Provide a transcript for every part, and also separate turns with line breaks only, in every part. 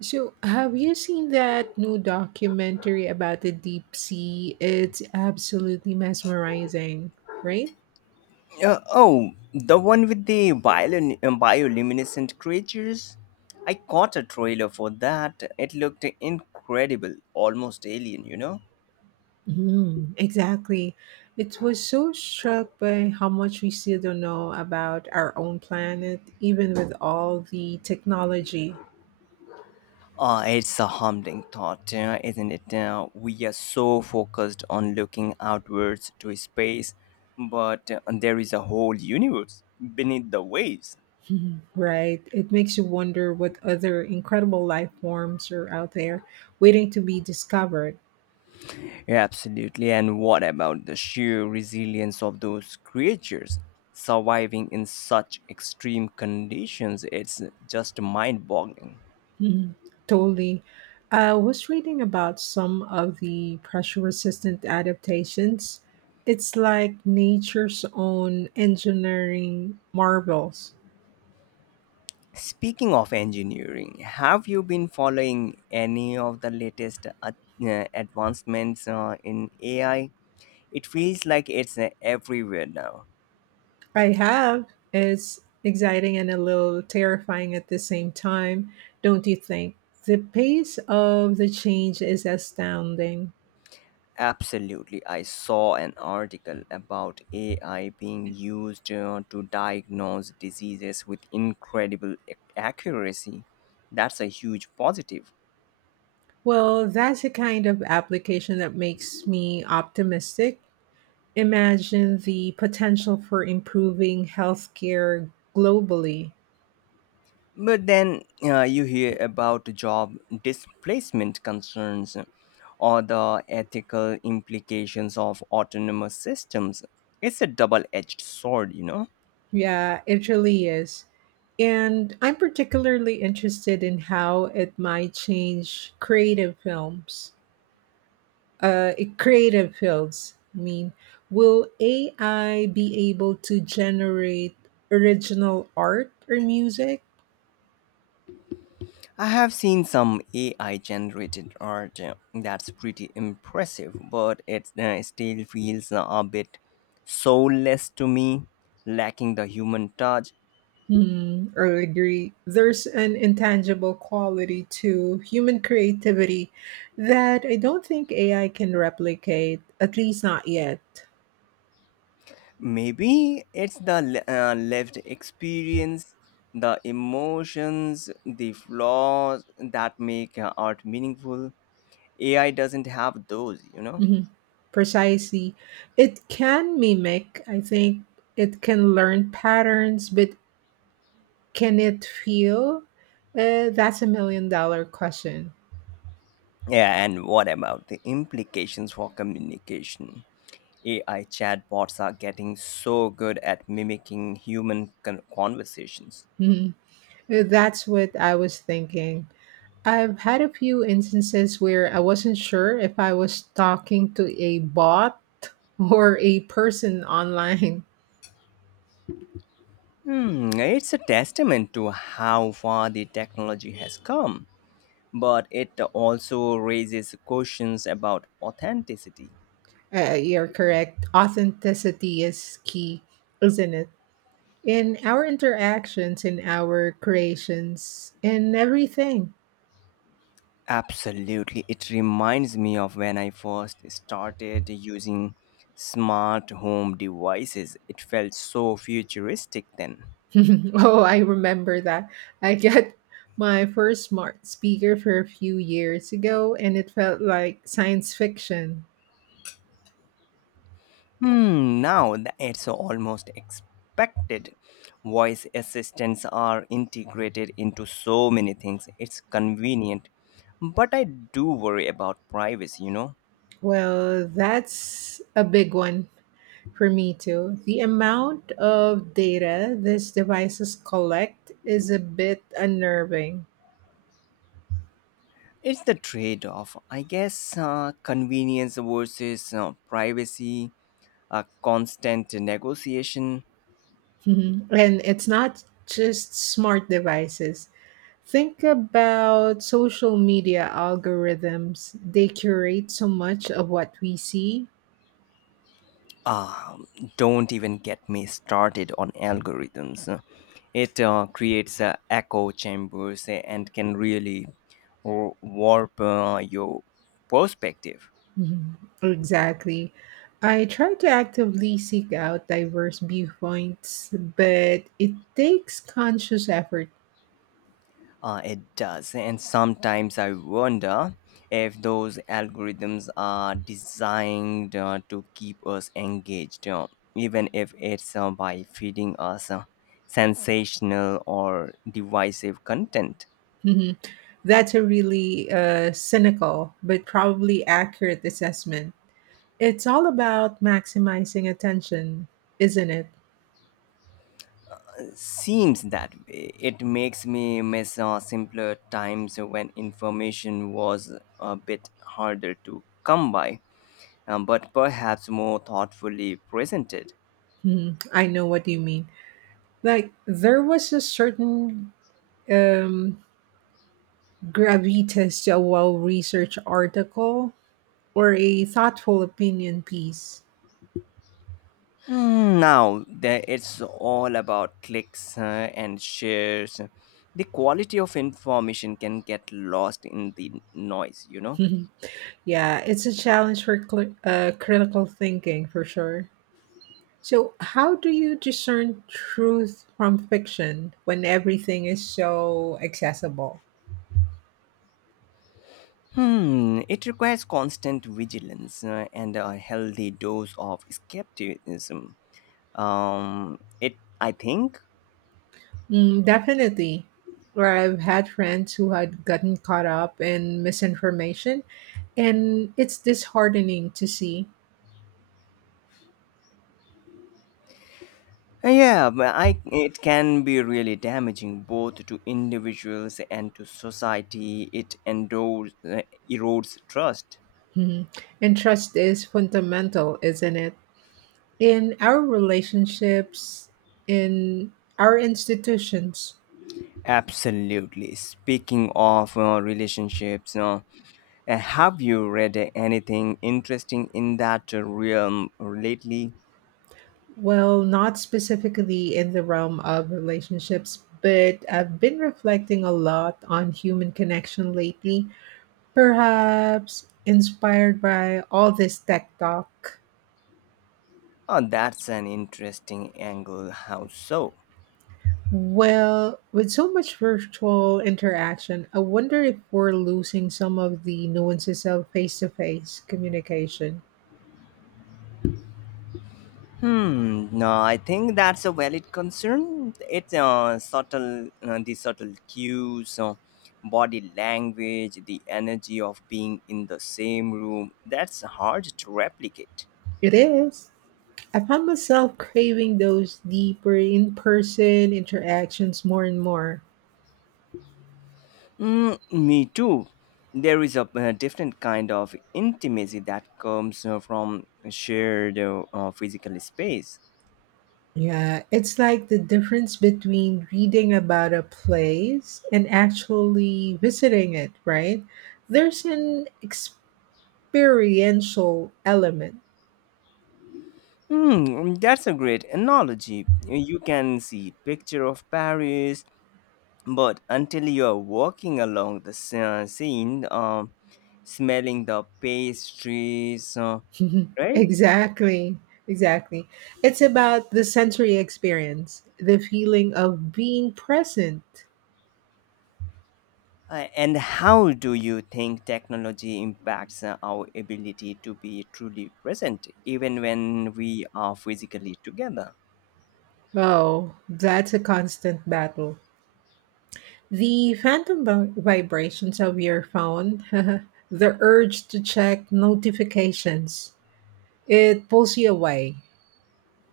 So, have you seen that new documentary about the deep sea? It's absolutely mesmerizing, right?
Oh, the one with the bioluminescent creatures? I caught a trailer for that. It looked incredible, almost alien, you know?
Mm, exactly. It was so struck by how much we still don't know about our own planet, even with all the technology.
Ah, it's a humbling thought, isn't it? We are so focused on looking outwards to space, but there is a whole universe beneath the waves.
Mhm. Right. It makes you wonder what other incredible life forms are out there waiting to be discovered.
Yeah, absolutely. And what about the sheer resilience of those creatures surviving in such extreme conditions? It's just mind boggling.
Mhm. Totally. I was reading about some of the pressure resistant adaptations. It's like nature's own engineering marvels.
Speaking of engineering, have you been following any of the latest advancements in AI? It feels like it's everywhere now.
I have. It's exciting and a little terrifying at the same time, don't you think? The pace of the change is astounding.
Absolutely. I saw an article about AI being used to diagnose diseases with incredible accuracy. That's a huge positive.
Well, that's a kind of application that makes me optimistic imagine the potential for improving healthcare globally.
But then you hear about job displacement concerns or the ethical implications of autonomous systems. It's a double edged sword, you know.
Yeah, it really is. And I'm particularly interested in how it might change creative fields. I mean, will AI be able to generate original art or music?
I have seen some AI generated art that's pretty impressive, but it still feels a bit soulless to me, lacking the human touch.
Hmm, I agree. There's an intangible quality to human creativity that I don't think AI can replicate, at least not yet.
Maybe it's the lived experience, the emotions, the flaws that make art meaningful. AI doesn't have those, you know?
Mhm. Precisely. It can mimic, I think it can learn patterns, but can it feel? That's a $1 million question.
Yeah, and what about the implications for communication? AI chatbots are getting so good at mimicking human conversations.
Mhm. That's what I was thinking. I've had a few instances where I wasn't sure if I was talking to a bot or a person online.
Hmm, it's a testament to how far the technology has come, but it also raises questions about authenticity.
You're correct. Authenticity is key, isn't it? In our interactions, in our creations, in everything.
Absolutely, it reminds me of when I first started using smart home devices. It felt so futuristic then.
Oh, I remember that. I got my first smart speaker for a few years ago, and it felt like science fiction.
Now it's almost expected. Voice assistants are integrated into so many things. It's convenient. But I do worry about privacy, you know.
Well, that's a big one. For me too, the amount of data these devices collect is a bit unnerving.
It's the trade off. I guess convenience versus privacy, a constant negotiation.
Mhm. And it's not just smart devices. Think about social media algorithms. They curate so much of what we see.
Ah, don't even get me started on algorithms. It creates echo chambers and can really warp your perspective.
Mhm. Exactly. I try to actively seek out diverse viewpoints, but it takes conscious effort.
It does. And sometimes I wonder if those algorithms are designed to keep us engaged, even if it's by feeding us sensational or divisive content.
That's a really cynical but probably accurate assessment. It's all about maximizing attention, isn't it?
Seems that way. It makes me miss simpler times when information was a bit harder to come by, but perhaps more thoughtfully presented.
Hmm, I know what you mean. Like, there was a certain um, gravitas to a well researched article or a thoughtful opinion piece.
Now it's all about clicks and shares. The quality of information can get lost in the noise, you know?
Yeah, it's a challenge for critical thinking for sure. So, how do you discern truth from fiction when everything is so accessible?
Hmm, it requires constant vigilance and a healthy dose of skepticism. Um it I think
Mm, definitely. Where I've had friends who had gotten caught up in misinformation, and it's disheartening to see.
Yeah but I it can be really damaging both to individuals and to society. It erodes trust.
Mhm. And trust is fundamental, isn't it? In our relationships, in our institutions.
Absolutely. Speaking of relationships, have you read anything interesting in that realm lately?
Well, not specifically in the realm of relationships, but I've been reflecting a lot on human connection lately, perhaps inspired by all this tech talk.
Oh, that's an interesting angle. How so?
Well, with so much virtual interaction, I wonder if we're losing some of the nuances of face to face communication.
Hmm. No, I think that's a valid concern. The subtle cues, body language, the energy of being in the same room. That's hard to replicate.
It is. I found myself craving those deeper in person interactions more and more.
Mm, me too. There is a different kind of intimacy that comes from shared physical space.
Yeah, it's like the difference between reading about a place and actually visiting it, right? There's an experiential element.
Mm, that's a great analogy. You can see picture of Paris, but until you are walking along the scene, smelling the pastries, right?
Exactly. Exactly. It's about the sensory experience, the feeling of being present.
And how do you think technology impacts our ability to be truly present, even when we are physically together?
Oh, that's a constant battle. The phantom vibrations of your phone, the urge to check notifications, it pulls you away.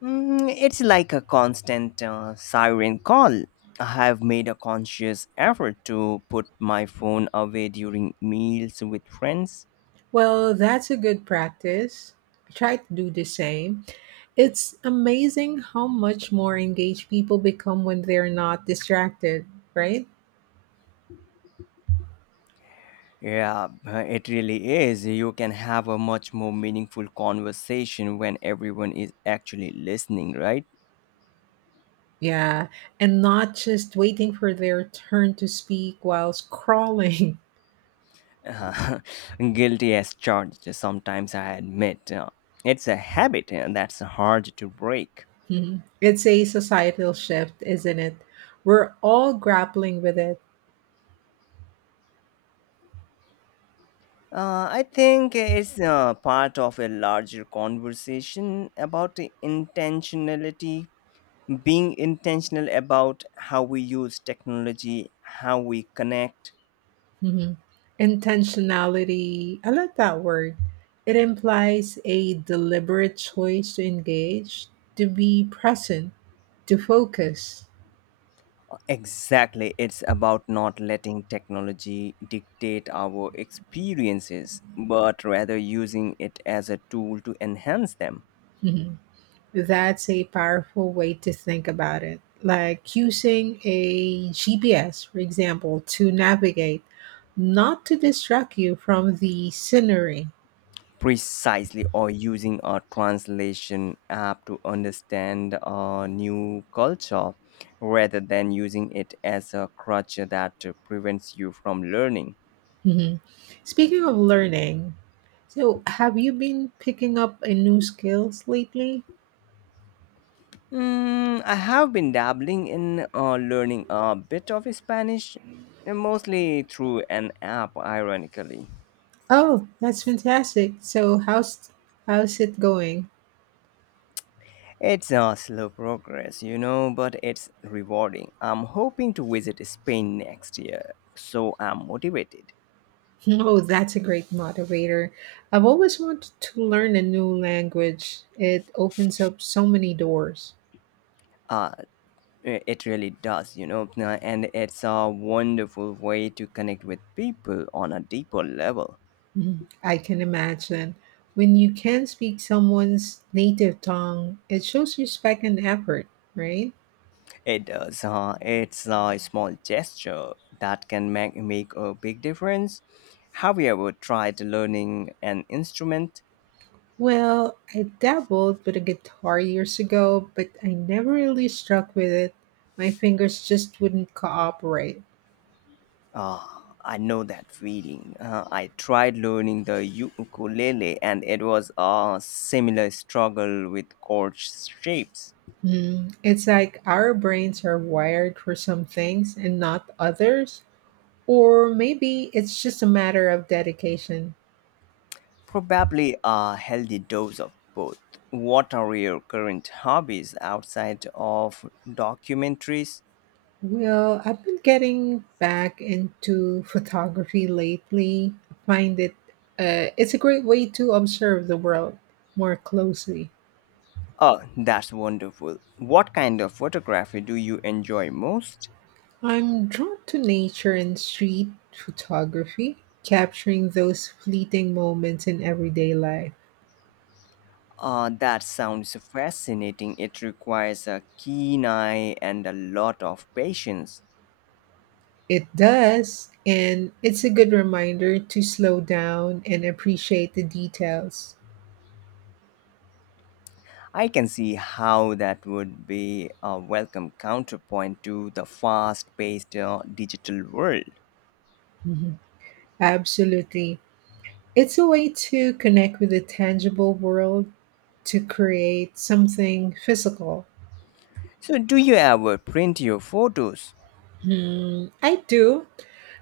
Mm, it's like a constant siren call. I have made a conscious effort to put my phone away during meals with friends.
Well, that's a good practice. Try to do the same. It's amazing how much more engaged people become when they're not distracted, right?
Yeah, it really is. You can have a much more meaningful conversation when everyone is actually listening, right?
Yeah, and not just waiting for their turn to speak while scrolling.
Uh, guilty as charged, sometimes I admit. It's a habit that's hard to break.
Mhm. It's a societal shift, isn't it? We're all grappling with it.
I think it's part of a larger conversation about the intentionality, being intentional about how we use technology, how we connect.
Mhm. Intentionality, I like that word. It implies a deliberate choice to engage, to be present, to focus.
Exactly. It's about not letting technology dictate our experiences, but rather using it as a tool to enhance them.
Mhm. That's a powerful way to think about it. Like using a GPS, for example, to navigate, not to distract you from the scenery.
Precisely, or using a translation app to understand a new culture rather than using it as a crutch that prevents you from learning.
Mhm. Speaking of learning, so have you been picking up a new skills lately?
Mm, I have been dabbling in learning a bit of Spanish, mostly through an app, ironically.
Oh, that's fantastic. So how's it going?
It's a slow progress, you know, but it's rewarding. I'm hoping to visit Spain next year, so I'm motivated.
Oh, that's a great motivator. I've always wanted to learn a new language. It opens up so many doors.
Uh, it really does, you know, and it's a wonderful way to connect with people on a deeper level.
Mhm. I can imagine. When you can speak someone's native tongue, it shows respect and effort, right?
It does. It's a small gesture that can make a big difference. Have you ever tried learning an instrument?
Well, I dabbled with a guitar years ago, but I never really struck with it. My fingers just wouldn't cooperate.
Ah, I know that feeling. I tried learning the ukulele, and it was a similar struggle with chord shapes.
Mm, it's like our brains are wired for some things and not others. Or maybe it's just a matter of dedication.
Probably a healthy dose of both. What are your current hobbies outside of documentaries?
Well, I've been getting back into photography lately. I find it it's a great way to observe the world more closely.
Oh, that's wonderful. What kind of photography do you enjoy most?
I'm drawn to nature and street photography, capturing those fleeting moments in everyday life.
That sounds fascinating. It requires a keen eye and a lot of patience.
It does, and it's a good reminder to slow down and appreciate the details.
I can see how that would be a welcome counterpoint to the fast paced digital world.
Mhm. Absolutely. It's a way to connect with the tangible world to create something physical.
So, do you ever print your photos?
Hmm, I do.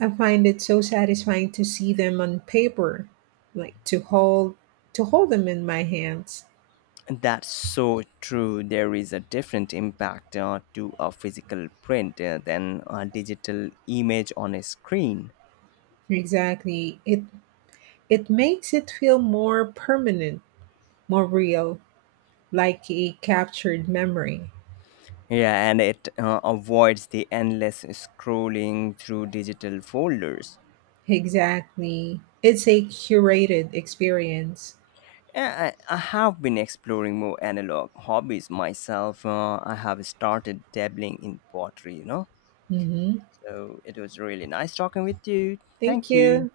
I find it so satisfying to see them on paper, like to hold them in my hands.
That's so true. There is a different impact to a physical print than a digital image on a screen.
Exactly. It makes it feel more permanent, more real, like a captured memory.
Yeah, and it avoids the endless scrolling through digital folders.
Exactly. It's a curated experience.
Yeah, I have been exploring more analog hobbies myself. I have started dabbling in pottery, you know.
Mhm.
So it was really nice talking with you.
Thank
Thank you.
you.